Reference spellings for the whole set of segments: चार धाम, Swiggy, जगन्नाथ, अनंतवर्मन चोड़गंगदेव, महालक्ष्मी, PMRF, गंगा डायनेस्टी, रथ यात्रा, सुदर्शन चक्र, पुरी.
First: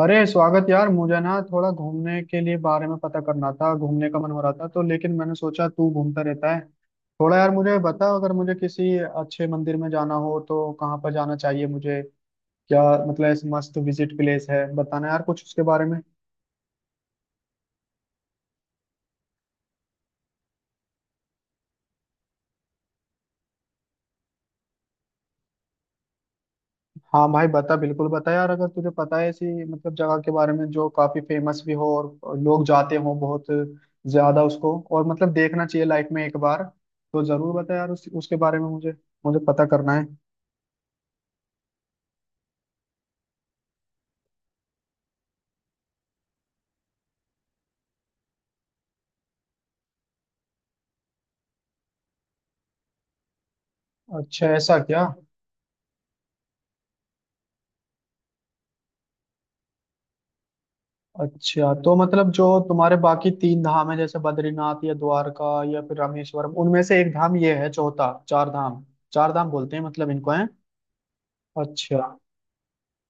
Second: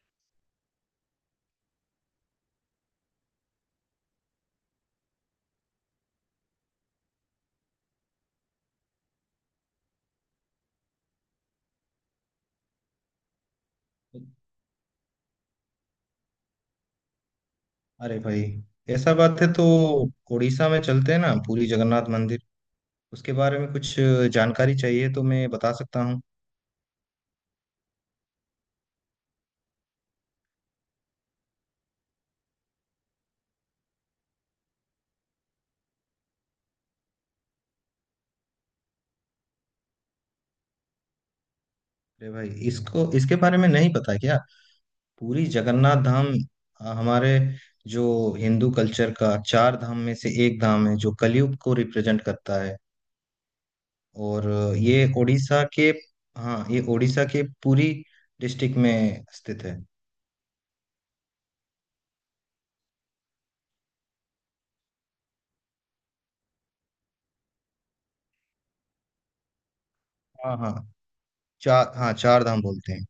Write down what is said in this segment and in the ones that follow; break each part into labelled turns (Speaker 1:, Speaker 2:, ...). Speaker 1: अरे स्वागत यार। मुझे ना थोड़ा घूमने के लिए बारे में पता करना था। घूमने का मन हो रहा था तो, लेकिन मैंने सोचा तू घूमता रहता है। थोड़ा यार मुझे बता, अगर मुझे किसी अच्छे मंदिर में जाना हो तो कहाँ पर जाना चाहिए मुझे? क्या मतलब ऐसे मस्त विजिट प्लेस है, बताना यार कुछ उसके बारे में।
Speaker 2: अरे भाई, ऐसा बात है तो उड़ीसा में चलते हैं ना, पुरी जगन्नाथ मंदिर। उसके बारे में कुछ जानकारी चाहिए तो मैं बता सकता हूँ।
Speaker 1: हाँ भाई बता, बिल्कुल बता यार, अगर तुझे पता है ऐसी मतलब जगह के बारे में जो काफी फेमस भी हो और लोग जाते हो बहुत ज्यादा उसको, और मतलब देखना चाहिए लाइफ में एक बार, तो जरूर बता यार उसके बारे में मुझे, मुझे पता करना है।
Speaker 2: अरे भाई, इसको इसके बारे में नहीं पता क्या? पुरी जगन्नाथ धाम, हमारे जो हिंदू कल्चर का चार धाम में से एक धाम है, जो कलयुग को रिप्रेजेंट करता है। और
Speaker 1: अच्छा ऐसा क्या?
Speaker 2: ये उड़ीसा के हाँ, ये उड़ीसा के पुरी डिस्ट्रिक्ट में स्थित है।
Speaker 1: अच्छा तो मतलब जो तुम्हारे बाकी तीन धाम है, जैसे बद्रीनाथ या द्वारका या फिर रामेश्वरम, उनमें से एक धाम ये है, चौथा चार धाम। चार धाम बोलते हैं मतलब इनको, है?
Speaker 2: हाँ, हाँ,
Speaker 1: अच्छा
Speaker 2: चार धाम बोलते हैं।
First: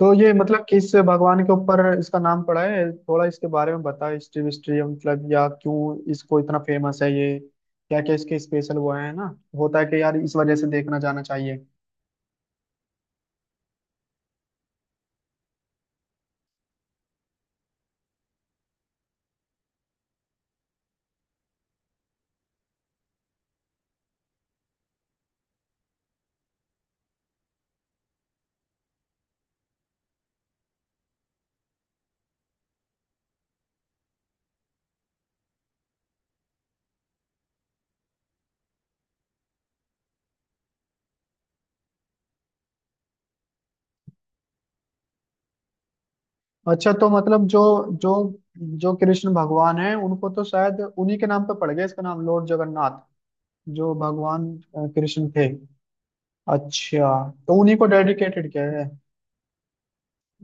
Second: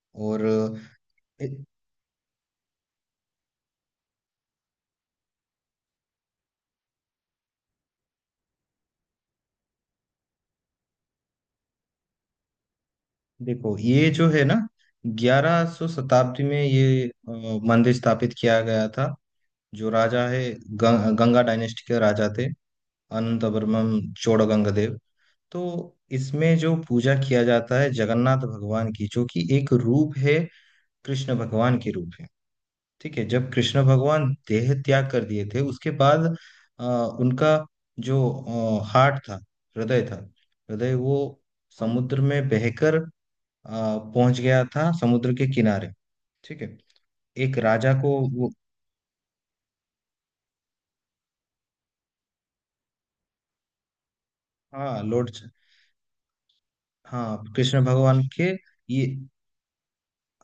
Speaker 1: तो ये
Speaker 2: और
Speaker 1: मतलब किस भगवान
Speaker 2: अ,
Speaker 1: के ऊपर इसका नाम पड़ा है? थोड़ा इसके बारे में बताओ, हिस्ट्री विस्ट्री मतलब, या क्यों इसको इतना फेमस है ये? क्या क्या इसके स्पेशल वो है ना, होता है कि यार इस वजह से देखना जाना चाहिए।
Speaker 2: देखो, ये जो है ना, 1100 शताब्दी में ये मंदिर स्थापित किया गया था। जो राजा है, गंगा डायनेस्टी के राजा थे, अनंतवर्मन चोड़गंगदेव। तो इसमें जो पूजा किया जाता है जगन्नाथ भगवान की, जो कि एक रूप है, कृष्ण भगवान के रूप है। ठीक है। जब कृष्ण भगवान देह त्याग कर दिए थे, उसके बाद अ, उनका जो हार्ट था, हृदय था, हृदय वो समुद्र में बहकर पहुंच गया था समुद्र के किनारे। ठीक है।
Speaker 1: अच्छा तो मतलब
Speaker 2: एक
Speaker 1: जो
Speaker 2: राजा
Speaker 1: जो
Speaker 2: को, वो,
Speaker 1: जो कृष्ण भगवान है उनको तो, शायद उन्हीं के नाम पे पड़ गया इसका नाम लॉर्ड जगन्नाथ, जो भगवान
Speaker 2: हाँ,
Speaker 1: कृष्ण
Speaker 2: लॉर्ड।
Speaker 1: थे। अच्छा
Speaker 2: हाँ,
Speaker 1: तो उन्हीं
Speaker 2: कृष्ण
Speaker 1: को
Speaker 2: भगवान
Speaker 1: डेडिकेटेड
Speaker 2: के।
Speaker 1: किया है।
Speaker 2: ये,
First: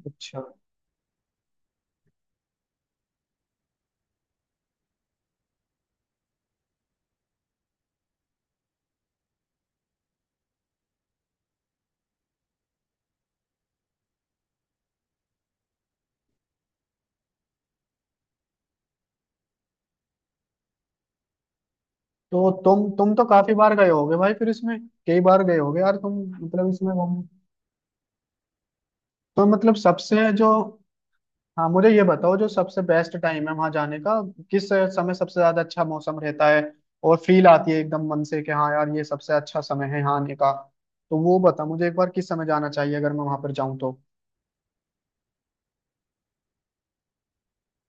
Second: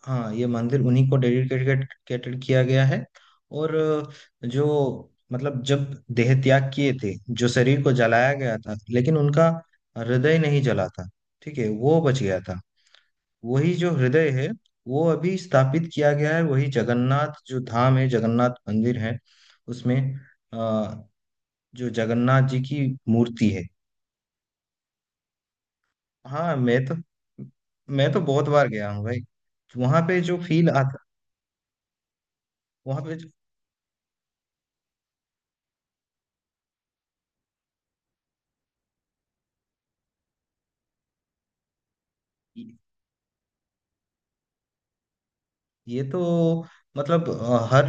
Speaker 2: हाँ,
Speaker 1: अच्छा
Speaker 2: ये मंदिर उन्हीं को डेडिकेटेड किया गया है। और जो मतलब जब देह त्याग किए थे, जो शरीर को जलाया गया था, लेकिन उनका हृदय नहीं जला था। ठीक है, वो बच गया था। वही जो हृदय है, वो अभी स्थापित किया गया है। वही जगन्नाथ जो धाम है, जगन्नाथ मंदिर है, उसमें जो जगन्नाथ
Speaker 1: तो
Speaker 2: जी की
Speaker 1: तुम तो
Speaker 2: मूर्ति
Speaker 1: काफी
Speaker 2: है।
Speaker 1: बार गए होगे भाई फिर इसमें। कई बार गए होगे यार तुम।
Speaker 2: हाँ,
Speaker 1: मतलब
Speaker 2: मैं
Speaker 1: इसमें
Speaker 2: तो
Speaker 1: घूम,
Speaker 2: मैं तो बहुत बार गया हूँ भाई।
Speaker 1: तो मतलब
Speaker 2: वहां पे
Speaker 1: सबसे
Speaker 2: जो
Speaker 1: जो,
Speaker 2: फील आता,
Speaker 1: हाँ मुझे ये बताओ जो सबसे
Speaker 2: वहां पे
Speaker 1: बेस्ट टाइम है वहां जाने का। किस समय सबसे ज्यादा अच्छा मौसम रहता है और फील आती है एकदम मन से कि हाँ यार ये सबसे अच्छा समय है यहाँ आने का। तो वो बता मुझे एक बार, किस समय जाना चाहिए अगर मैं वहां पर जाऊँ तो।
Speaker 2: ये तो मतलब हर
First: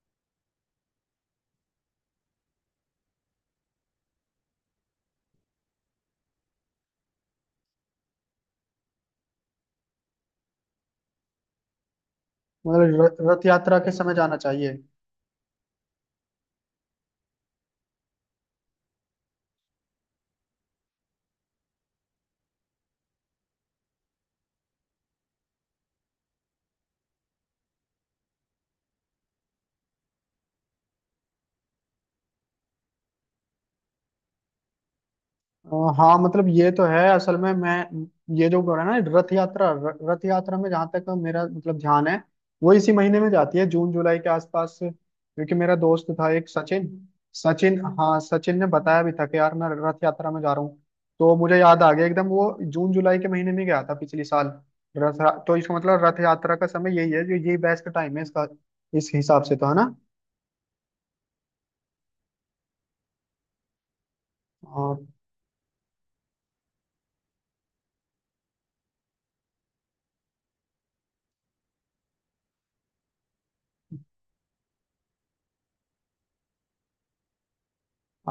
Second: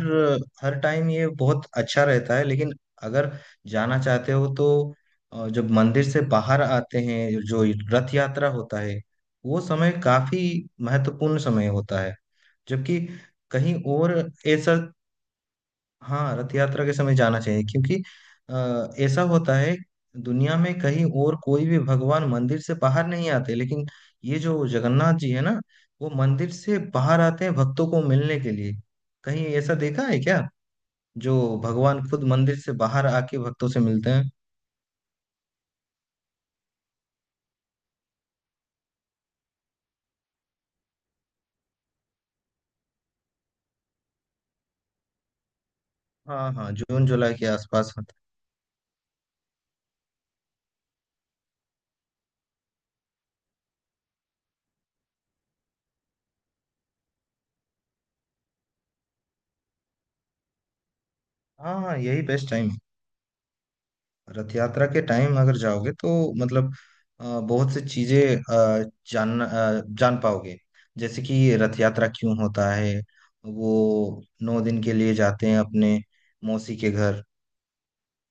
Speaker 2: हर टाइम ये बहुत अच्छा रहता है, लेकिन अगर जाना चाहते हो तो जब मंदिर से बाहर आते हैं जो रथ यात्रा होता है, वो समय काफी महत्वपूर्ण समय होता है। जबकि
Speaker 1: मतलब रथ
Speaker 2: कहीं
Speaker 1: यात्रा के समय
Speaker 2: और
Speaker 1: जाना
Speaker 2: ऐसा,
Speaker 1: चाहिए?
Speaker 2: हाँ, रथ यात्रा के समय जाना चाहिए, क्योंकि ऐसा होता है, दुनिया में कहीं और कोई भी भगवान मंदिर से बाहर नहीं आते, लेकिन ये जो जगन्नाथ जी है ना, वो मंदिर से बाहर आते हैं भक्तों को मिलने के लिए। कहीं ऐसा देखा है क्या, जो भगवान खुद मंदिर से बाहर आके भक्तों से मिलते हैं?
Speaker 1: हाँ मतलब ये तो है असल में। मैं ये जो बोला ना रथ यात्रा, रथ यात्रा में, जहाँ तक मेरा मतलब ध्यान है, वो इसी महीने में जाती है, जून जुलाई के आसपास, क्योंकि मेरा दोस्त था एक
Speaker 2: हाँ, हाँ,
Speaker 1: सचिन।
Speaker 2: जून जुलाई के
Speaker 1: सचिन,
Speaker 2: आसपास होता
Speaker 1: हाँ सचिन ने बताया भी था कि यार मैं रथ यात्रा में जा रहा हूँ, तो मुझे याद आ गया एकदम। वो जून जुलाई के महीने में गया था पिछले साल। रथ, तो इसका मतलब रथ यात्रा का समय यही है जो, ये बेस्ट टाइम है इसका इस हिसाब से, तो है ना?
Speaker 2: है। हाँ, हाँ, यही बेस्ट टाइम है। रथ यात्रा के
Speaker 1: और
Speaker 2: टाइम अगर जाओगे तो मतलब बहुत सी चीजें जान पाओगे। जैसे कि रथ यात्रा क्यों होता है, वो 9 दिन के लिए जाते हैं अपने मौसी के घर।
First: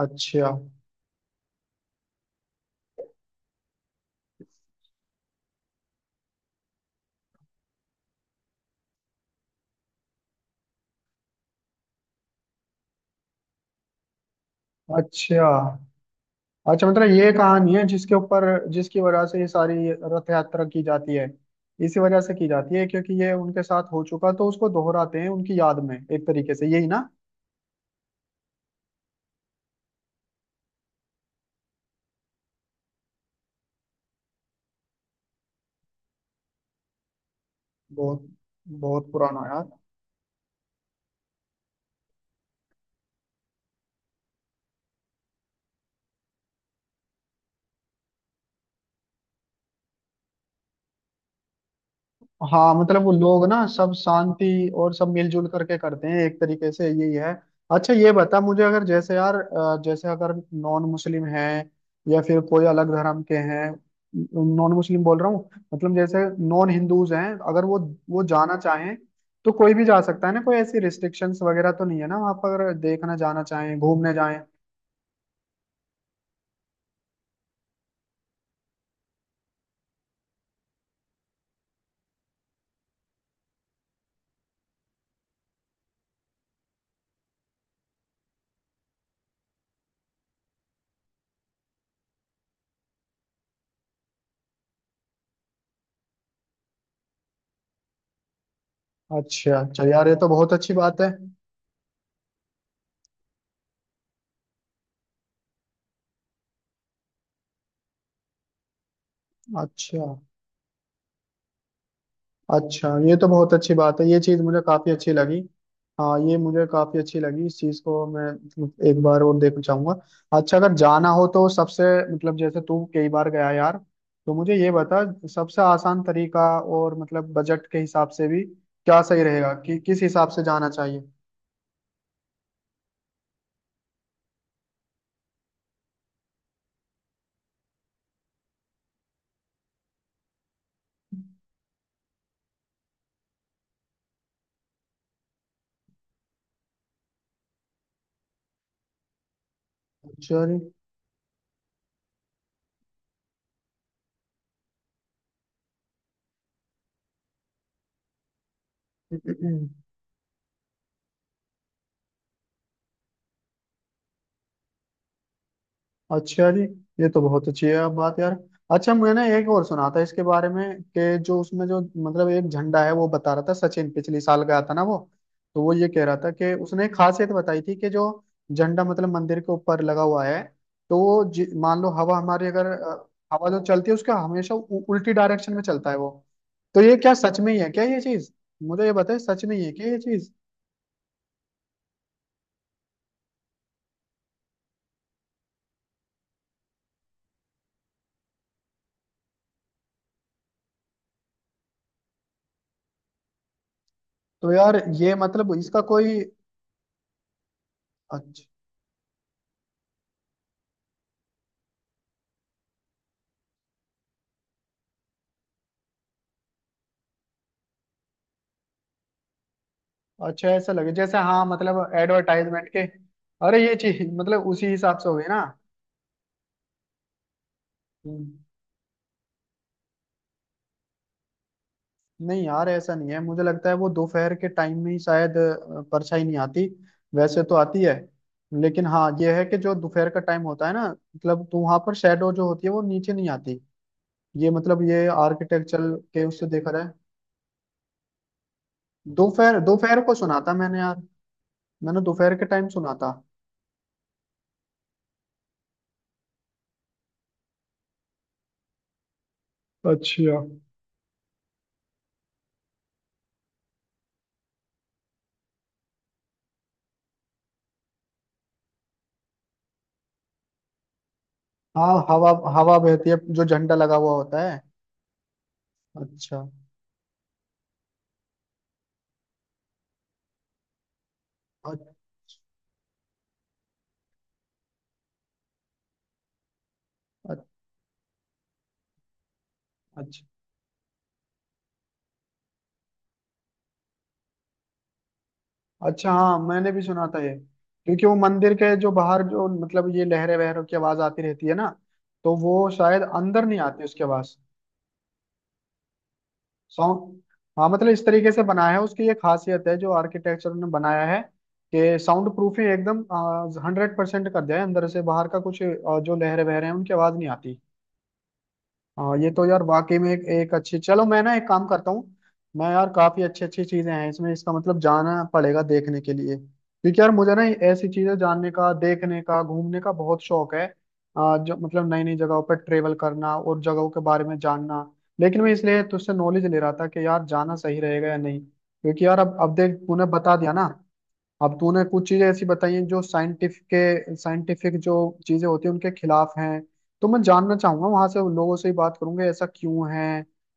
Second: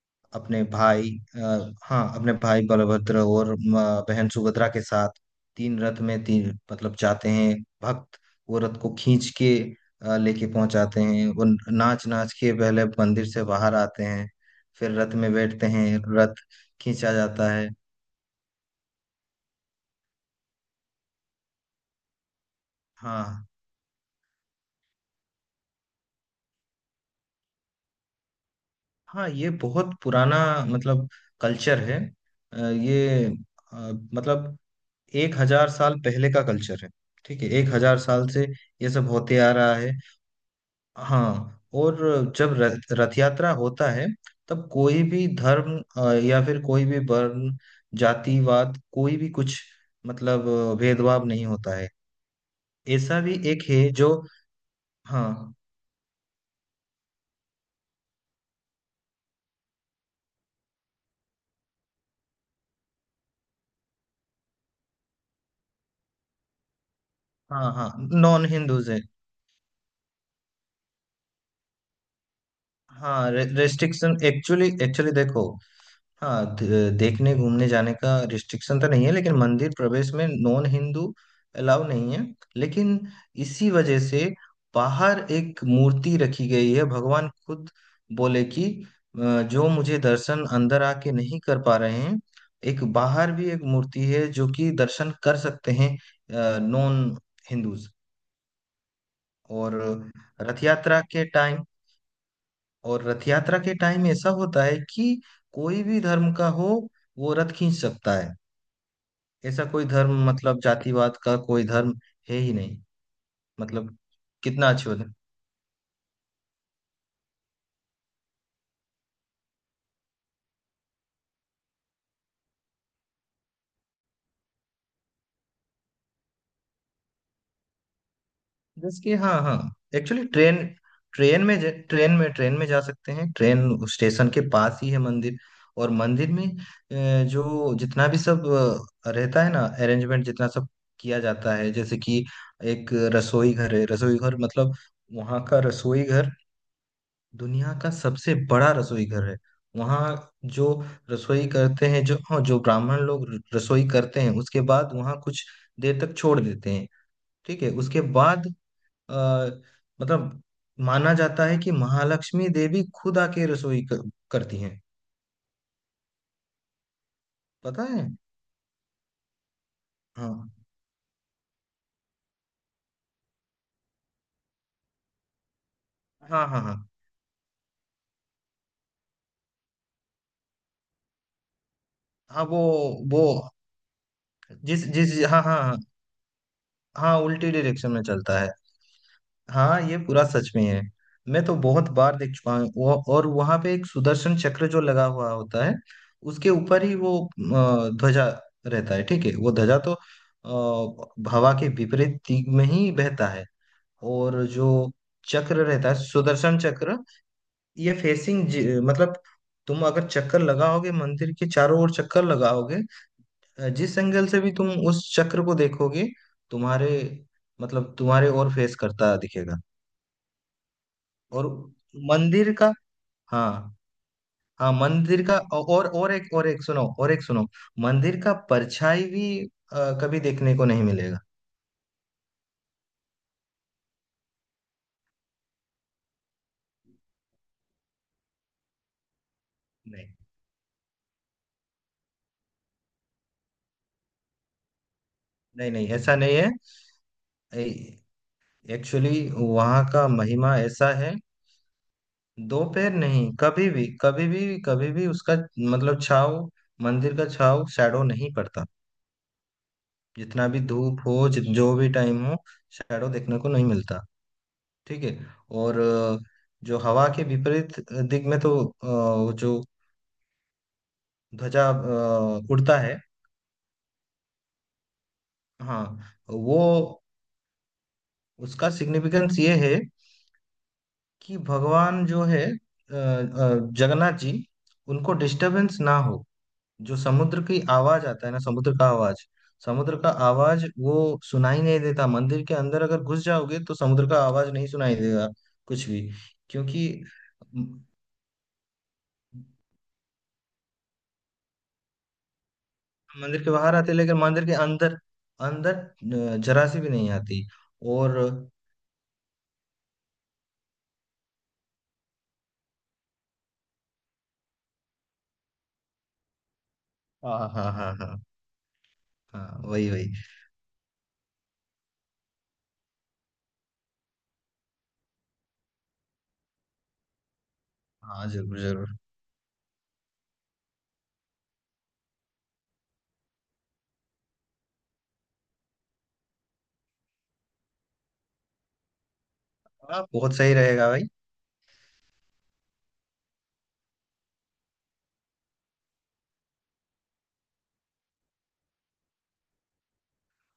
Speaker 1: अच्छा,
Speaker 2: अपने भाई आ, हाँ, अपने भाई बलभद्र और बहन सुभद्रा के साथ। तीन रथ में, तीन मतलब जाते हैं भक्त। वो रथ को खींच के लेके पहुंचाते हैं। वो नाच नाच के पहले मंदिर से बाहर आते हैं, फिर रथ में
Speaker 1: अच्छा।
Speaker 2: बैठते हैं, रथ
Speaker 1: अच्छा मतलब
Speaker 2: खींचा
Speaker 1: ये
Speaker 2: जाता है।
Speaker 1: कहानी है जिसके ऊपर, जिसकी वजह से ये सारी रथ यात्रा की जाती है, इसी वजह से की जाती है। क्योंकि ये
Speaker 2: हाँ,
Speaker 1: उनके साथ हो चुका तो उसको दोहराते हैं उनकी याद में एक तरीके से, यही ना?
Speaker 2: हाँ, ये बहुत पुराना मतलब कल्चर है। अ, ये अ, मतलब 1,000 साल पहले का कल्चर है। ठीक है, 1,000 साल
Speaker 1: बहुत,
Speaker 2: से ये सब
Speaker 1: बहुत
Speaker 2: होते
Speaker 1: पुराना
Speaker 2: आ
Speaker 1: यार।
Speaker 2: रहा है। हाँ, और जब रथ रथ यात्रा होता है, तब कोई भी धर्म, या फिर कोई भी वर्ण, जातिवाद, कोई भी कुछ मतलब भेदभाव नहीं होता है।
Speaker 1: हाँ मतलब वो
Speaker 2: ऐसा भी
Speaker 1: लोग
Speaker 2: एक
Speaker 1: ना
Speaker 2: है
Speaker 1: सब
Speaker 2: जो,
Speaker 1: शांति और सब मिलजुल
Speaker 2: हाँ,
Speaker 1: करके करते हैं एक तरीके से, यही है। अच्छा ये बता मुझे, अगर जैसे यार जैसे अगर नॉन मुस्लिम हैं या फिर कोई अलग धर्म के हैं, नॉन मुस्लिम बोल रहा हूँ, मतलब जैसे नॉन हिंदूज हैं, अगर
Speaker 2: हाँ,
Speaker 1: वो
Speaker 2: हाँ,
Speaker 1: वो
Speaker 2: नॉन
Speaker 1: जाना
Speaker 2: हिंदूज
Speaker 1: चाहें
Speaker 2: है।
Speaker 1: तो कोई भी जा सकता है ना? कोई ऐसी रिस्ट्रिक्शंस वगैरह तो नहीं है ना वहाँ पर, अगर देखना
Speaker 2: हाँ,
Speaker 1: जाना चाहें, घूमने
Speaker 2: रेस्ट्रिक्शन,
Speaker 1: जाएं?
Speaker 2: एक्चुअली एक्चुअली देखो। हाँ, देखने घूमने जाने का रिस्ट्रिक्शन तो नहीं है, लेकिन मंदिर प्रवेश में नॉन हिंदू अलाउ नहीं है। लेकिन इसी वजह से बाहर एक मूर्ति रखी गई है। भगवान खुद बोले कि जो मुझे दर्शन अंदर आके नहीं कर पा रहे हैं, एक बाहर भी एक मूर्ति है जो कि दर्शन कर सकते हैं, नॉन हिंदूज।
Speaker 1: अच्छा
Speaker 2: और
Speaker 1: अच्छा यार, ये तो बहुत
Speaker 2: रथ
Speaker 1: अच्छी बात
Speaker 2: यात्रा
Speaker 1: है।
Speaker 2: के टाइम और रथ यात्रा के टाइम ऐसा होता है कि कोई भी धर्म का हो, वो रथ खींच सकता है। ऐसा कोई
Speaker 1: अच्छा
Speaker 2: धर्म मतलब जातिवाद का कोई धर्म है ही नहीं।
Speaker 1: अच्छा ये तो बहुत अच्छी
Speaker 2: मतलब
Speaker 1: बात है, ये चीज़ मुझे
Speaker 2: कितना अच्छी
Speaker 1: काफ़ी
Speaker 2: बात
Speaker 1: अच्छी
Speaker 2: है।
Speaker 1: लगी। हाँ ये मुझे काफ़ी अच्छी लगी, इस चीज़ को मैं एक बार और देखना चाहूंगा। अच्छा अगर जाना हो तो सबसे, मतलब जैसे तू कई बार गया यार, तो मुझे ये बता सबसे आसान तरीका, और मतलब बजट के हिसाब से भी क्या
Speaker 2: जैसे कि,
Speaker 1: सही
Speaker 2: हाँ,
Speaker 1: रहेगा,
Speaker 2: हाँ,
Speaker 1: कि किस
Speaker 2: एक्चुअली
Speaker 1: हिसाब से
Speaker 2: ट्रेन
Speaker 1: जाना चाहिए?
Speaker 2: ट्रेन में ज- ट्रेन में जा सकते हैं। ट्रेन स्टेशन के पास ही है मंदिर। और मंदिर में जो जितना भी सब रहता है ना अरेंजमेंट, जितना सब किया जाता है, जैसे कि एक रसोई घर है। रसोई घर मतलब वहाँ का रसोई घर दुनिया का सबसे बड़ा रसोई घर है वहाँ।
Speaker 1: चल।
Speaker 2: जो रसोई करते हैं जो, हाँ, जो ब्राह्मण लोग रसोई करते हैं, उसके बाद वहाँ कुछ देर तक छोड़ देते हैं। ठीक है, उसके बाद आ, मतलब माना जाता है कि महालक्ष्मी देवी खुद आके रसोई करती हैं।
Speaker 1: अच्छा जी, ये तो बहुत अच्छी है
Speaker 2: पता
Speaker 1: आप
Speaker 2: है?
Speaker 1: बात यार। अच्छा मैंने एक और सुना था इसके बारे
Speaker 2: हाँ,
Speaker 1: में, कि जो उसमें जो मतलब एक झंडा है, वो बता रहा था सचिन पिछले साल गया था ना वो, तो वो ये कह रहा था
Speaker 2: हाँ,
Speaker 1: कि
Speaker 2: हाँ, हाँ,
Speaker 1: उसने एक खासियत बताई थी कि जो झंडा मतलब मंदिर के ऊपर लगा हुआ है, तो वो मान लो हवा
Speaker 2: हाँ,
Speaker 1: हमारी
Speaker 2: वो
Speaker 1: अगर
Speaker 2: वो
Speaker 1: हवा जो चलती है, उसका हमेशा
Speaker 2: जिस
Speaker 1: उल्टी
Speaker 2: जिस, हाँ,
Speaker 1: डायरेक्शन
Speaker 2: हाँ,
Speaker 1: में
Speaker 2: हाँ,
Speaker 1: चलता है वो। तो ये क्या
Speaker 2: हाँ,
Speaker 1: सच
Speaker 2: उल्टी
Speaker 1: में ही है क्या
Speaker 2: डायरेक्शन
Speaker 1: ये
Speaker 2: में
Speaker 1: चीज?
Speaker 2: चलता है।
Speaker 1: मुझे ये बताए सच में ही है
Speaker 2: हाँ,
Speaker 1: क्या ये
Speaker 2: ये पूरा
Speaker 1: चीज?
Speaker 2: सच में है। मैं तो बहुत बार देख चुका हूँ। और वहां पे एक सुदर्शन चक्र जो लगा हुआ होता है, उसके ऊपर ही वो ध्वजा रहता है। ठीक है, वो ध्वजा तो हवा के विपरीत दिग में ही बहता है। और
Speaker 1: तो यार
Speaker 2: जो
Speaker 1: ये मतलब
Speaker 2: चक्र
Speaker 1: इसका
Speaker 2: रहता है,
Speaker 1: कोई,
Speaker 2: सुदर्शन चक्र, ये
Speaker 1: अच्छा।
Speaker 2: फेसिंग मतलब तुम अगर चक्कर लगाओगे, मंदिर के चारों ओर चक्कर लगाओगे, जिस एंगल से भी तुम उस चक्र को देखोगे, तुम्हारे तुम्हारे ओर फेस करता दिखेगा।
Speaker 1: अच्छा ऐसा लगे जैसे, हाँ
Speaker 2: और
Speaker 1: मतलब
Speaker 2: मंदिर
Speaker 1: एडवर्टाइजमेंट
Speaker 2: का,
Speaker 1: के। अरे ये
Speaker 2: हाँ,
Speaker 1: चीज मतलब उसी
Speaker 2: हाँ,
Speaker 1: हिसाब से हो
Speaker 2: मंदिर
Speaker 1: गई
Speaker 2: का,
Speaker 1: ना।
Speaker 2: और एक, और एक सुनो, और एक सुनो, मंदिर
Speaker 1: हम्म,
Speaker 2: का परछाई भी कभी देखने को नहीं मिलेगा।
Speaker 1: नहीं यार ऐसा नहीं है, मुझे लगता है वो दोपहर के टाइम में ही शायद परछाई नहीं आती, वैसे तो आती है। लेकिन हाँ ये है कि जो
Speaker 2: नहीं,
Speaker 1: दोपहर का टाइम होता है ना, मतलब तो वहां पर शेडो जो होती है वो नीचे नहीं आती। ये मतलब ये
Speaker 2: नहीं,
Speaker 1: आर्किटेक्चर
Speaker 2: नहीं, ऐसा
Speaker 1: के
Speaker 2: नहीं
Speaker 1: उससे
Speaker 2: है।
Speaker 1: देखा जाए।
Speaker 2: एक्चुअली
Speaker 1: दोपहर,
Speaker 2: वहाँ
Speaker 1: दोपहर
Speaker 2: का
Speaker 1: को सुना था
Speaker 2: महिमा
Speaker 1: मैंने
Speaker 2: ऐसा
Speaker 1: यार,
Speaker 2: है।
Speaker 1: मैंने दोपहर के
Speaker 2: दो
Speaker 1: टाइम
Speaker 2: पैर
Speaker 1: सुना था।
Speaker 2: नहीं, कभी भी, कभी भी, कभी भी उसका, मतलब छाव, मंदिर का छाव शैडो नहीं पड़ता।
Speaker 1: अच्छा।
Speaker 2: जितना भी धूप हो, जो भी टाइम हो, शैडो देखने को नहीं मिलता। ठीक है। और जो हवा के विपरीत दिग में, तो वो जो ध्वजा
Speaker 1: हाँ हवा, हवा
Speaker 2: उड़ता है।
Speaker 1: बहती है जो झंडा लगा हुआ होता है।
Speaker 2: हाँ,
Speaker 1: अच्छा।
Speaker 2: वो उसका सिग्निफिकेंस ये है कि
Speaker 1: अ-
Speaker 2: भगवान जो है, जगन्नाथ जी, उनको डिस्टरबेंस ना हो। जो समुद्र की आवाज आता है ना, समुद्र का आवाज समुद्र का
Speaker 1: अच्छा।
Speaker 2: आवाज वो सुनाई नहीं देता। मंदिर के अंदर अगर घुस जाओगे तो समुद्र का आवाज नहीं सुनाई देगा, कुछ भी।
Speaker 1: अच्छा हाँ मैंने भी
Speaker 2: क्योंकि
Speaker 1: सुना था ये। क्योंकि वो मंदिर के जो बाहर, जो मतलब ये लहरे वहरों की आवाज आती रहती है ना, तो वो शायद
Speaker 2: मंदिर
Speaker 1: अंदर
Speaker 2: के
Speaker 1: नहीं
Speaker 2: बाहर
Speaker 1: आती
Speaker 2: आती है,
Speaker 1: उसके
Speaker 2: लेकिन
Speaker 1: पास।
Speaker 2: मंदिर के अंदर अंदर जरा सी भी नहीं
Speaker 1: साउंड,
Speaker 2: आती।
Speaker 1: हाँ मतलब इस
Speaker 2: और
Speaker 1: तरीके से बनाया है, उसकी ये खासियत है जो आर्किटेक्चर ने बनाया है, कि साउंड प्रूफ ही एकदम हंड्रेड परसेंट कर दिया है, अंदर से बाहर का कुछ जो लहरे वहरे हैं उनकी आवाज नहीं
Speaker 2: हाँ, हाँ,
Speaker 1: आती।
Speaker 2: हाँ, हाँ, हाँ,
Speaker 1: हाँ ये तो
Speaker 2: हाँ,
Speaker 1: यार
Speaker 2: वही
Speaker 1: वाकई में
Speaker 2: वही,
Speaker 1: एक अच्छी, चलो मैं ना एक काम करता हूँ। मैं यार, काफी अच्छी अच्छी चीजें हैं इसमें, इसका मतलब जाना पड़ेगा देखने के लिए, क्योंकि यार मुझे ना ऐसी चीजें
Speaker 2: हाँ,
Speaker 1: जानने
Speaker 2: जरूर
Speaker 1: का,
Speaker 2: जरूर,
Speaker 1: देखने का, घूमने का बहुत शौक है। जो मतलब नई नई जगहों पर ट्रेवल करना और जगहों के बारे में जानना। लेकिन मैं इसलिए तुझसे नॉलेज ले रहा था कि यार जाना सही रहेगा या नहीं, क्योंकि यार अब देख
Speaker 2: हाँ,
Speaker 1: तूने
Speaker 2: बहुत
Speaker 1: बता दिया
Speaker 2: सही
Speaker 1: ना।
Speaker 2: रहेगा भाई।
Speaker 1: अब तूने कुछ चीजें ऐसी बताई हैं जो साइंटिफिक के, साइंटिफिक जो चीजें होती हैं उनके खिलाफ हैं, तो मैं जानना चाहूंगा वहां से, उन लोगों से ही बात करूंगा ऐसा क्यों है।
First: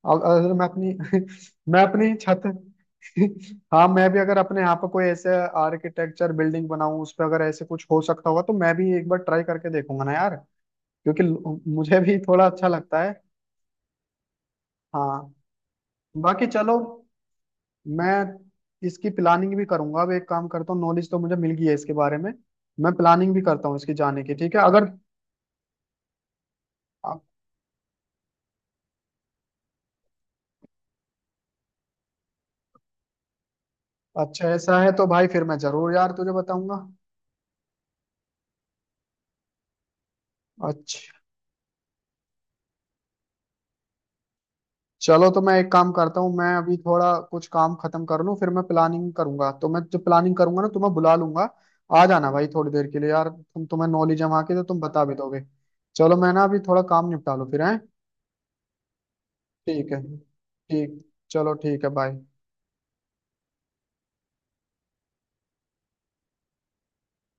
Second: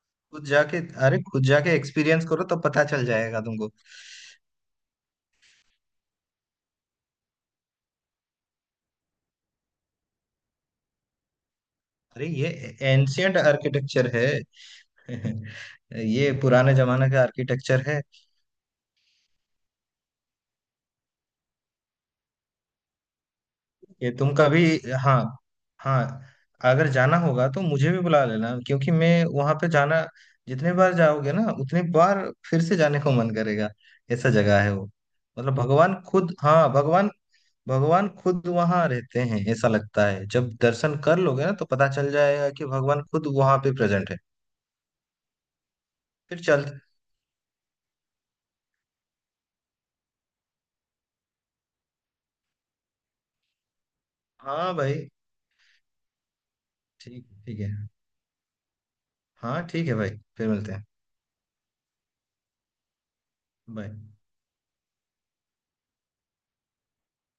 Speaker 2: खुद
Speaker 1: अगर मैं
Speaker 2: जाके
Speaker 1: अपनी
Speaker 2: अरे, खुद जाके
Speaker 1: मैं अपनी
Speaker 2: एक्सपीरियंस
Speaker 1: छत
Speaker 2: करो तो पता चल जाएगा तुमको।
Speaker 1: हाँ मैं भी अगर अपने यहाँ पर कोई ऐसे आर्किटेक्चर बिल्डिंग बनाऊं, उस पर अगर ऐसे कुछ हो सकता होगा तो मैं भी एक बार ट्राई करके देखूंगा ना यार, क्योंकि मुझे भी
Speaker 2: अरे,
Speaker 1: थोड़ा
Speaker 2: ये
Speaker 1: अच्छा लगता है।
Speaker 2: एंशियंट आर्किटेक्चर है।
Speaker 1: हाँ
Speaker 2: ये
Speaker 1: बाकी
Speaker 2: पुराने
Speaker 1: चलो,
Speaker 2: जमाने का आर्किटेक्चर है।
Speaker 1: मैं इसकी प्लानिंग भी करूंगा। अब एक काम करता हूँ, नॉलेज तो मुझे मिल गई है इसके बारे में, मैं प्लानिंग भी करता हूँ इसकी
Speaker 2: ये
Speaker 1: जाने
Speaker 2: तुम
Speaker 1: की। ठीक है
Speaker 2: कभी,
Speaker 1: अगर,
Speaker 2: हाँ, हाँ, अगर जाना
Speaker 1: अ-
Speaker 2: होगा तो मुझे भी बुला लेना, क्योंकि मैं वहां पे जाना। जितने बार जाओगे ना, उतने बार फिर से जाने को मन करेगा। ऐसा
Speaker 1: अच्छा
Speaker 2: जगह है
Speaker 1: ऐसा
Speaker 2: वो।
Speaker 1: है तो भाई फिर
Speaker 2: मतलब
Speaker 1: मैं जरूर
Speaker 2: भगवान
Speaker 1: यार तुझे
Speaker 2: खुद, हाँ,
Speaker 1: बताऊंगा।
Speaker 2: भगवान भगवान खुद वहां रहते हैं, ऐसा लगता है। जब दर्शन कर
Speaker 1: अच्छा
Speaker 2: लोगे ना, तो पता चल जाएगा कि भगवान खुद वहां पे प्रेजेंट है।
Speaker 1: चलो, तो मैं एक काम करता हूँ,
Speaker 2: फिर
Speaker 1: मैं
Speaker 2: चल।
Speaker 1: अभी थोड़ा कुछ काम खत्म कर लूँ फिर मैं प्लानिंग करूंगा, तो मैं जो प्लानिंग करूंगा ना तुम्हें बुला लूंगा। आ जाना भाई थोड़ी देर के लिए यार, तुम, तुम्हें नॉलेज है वहाँ की तो
Speaker 2: हाँ
Speaker 1: तुम बता
Speaker 2: भाई,
Speaker 1: भी दोगे। चलो मैं ना अभी थोड़ा काम
Speaker 2: ठीक
Speaker 1: निपटा लूँ
Speaker 2: ठीक
Speaker 1: फिर
Speaker 2: है।
Speaker 1: है।
Speaker 2: हाँ, ठीक
Speaker 1: ठीक
Speaker 2: है
Speaker 1: है,
Speaker 2: भाई, फिर मिलते हैं।
Speaker 1: ठीक। चलो ठीक है, बाय।
Speaker 2: बाय।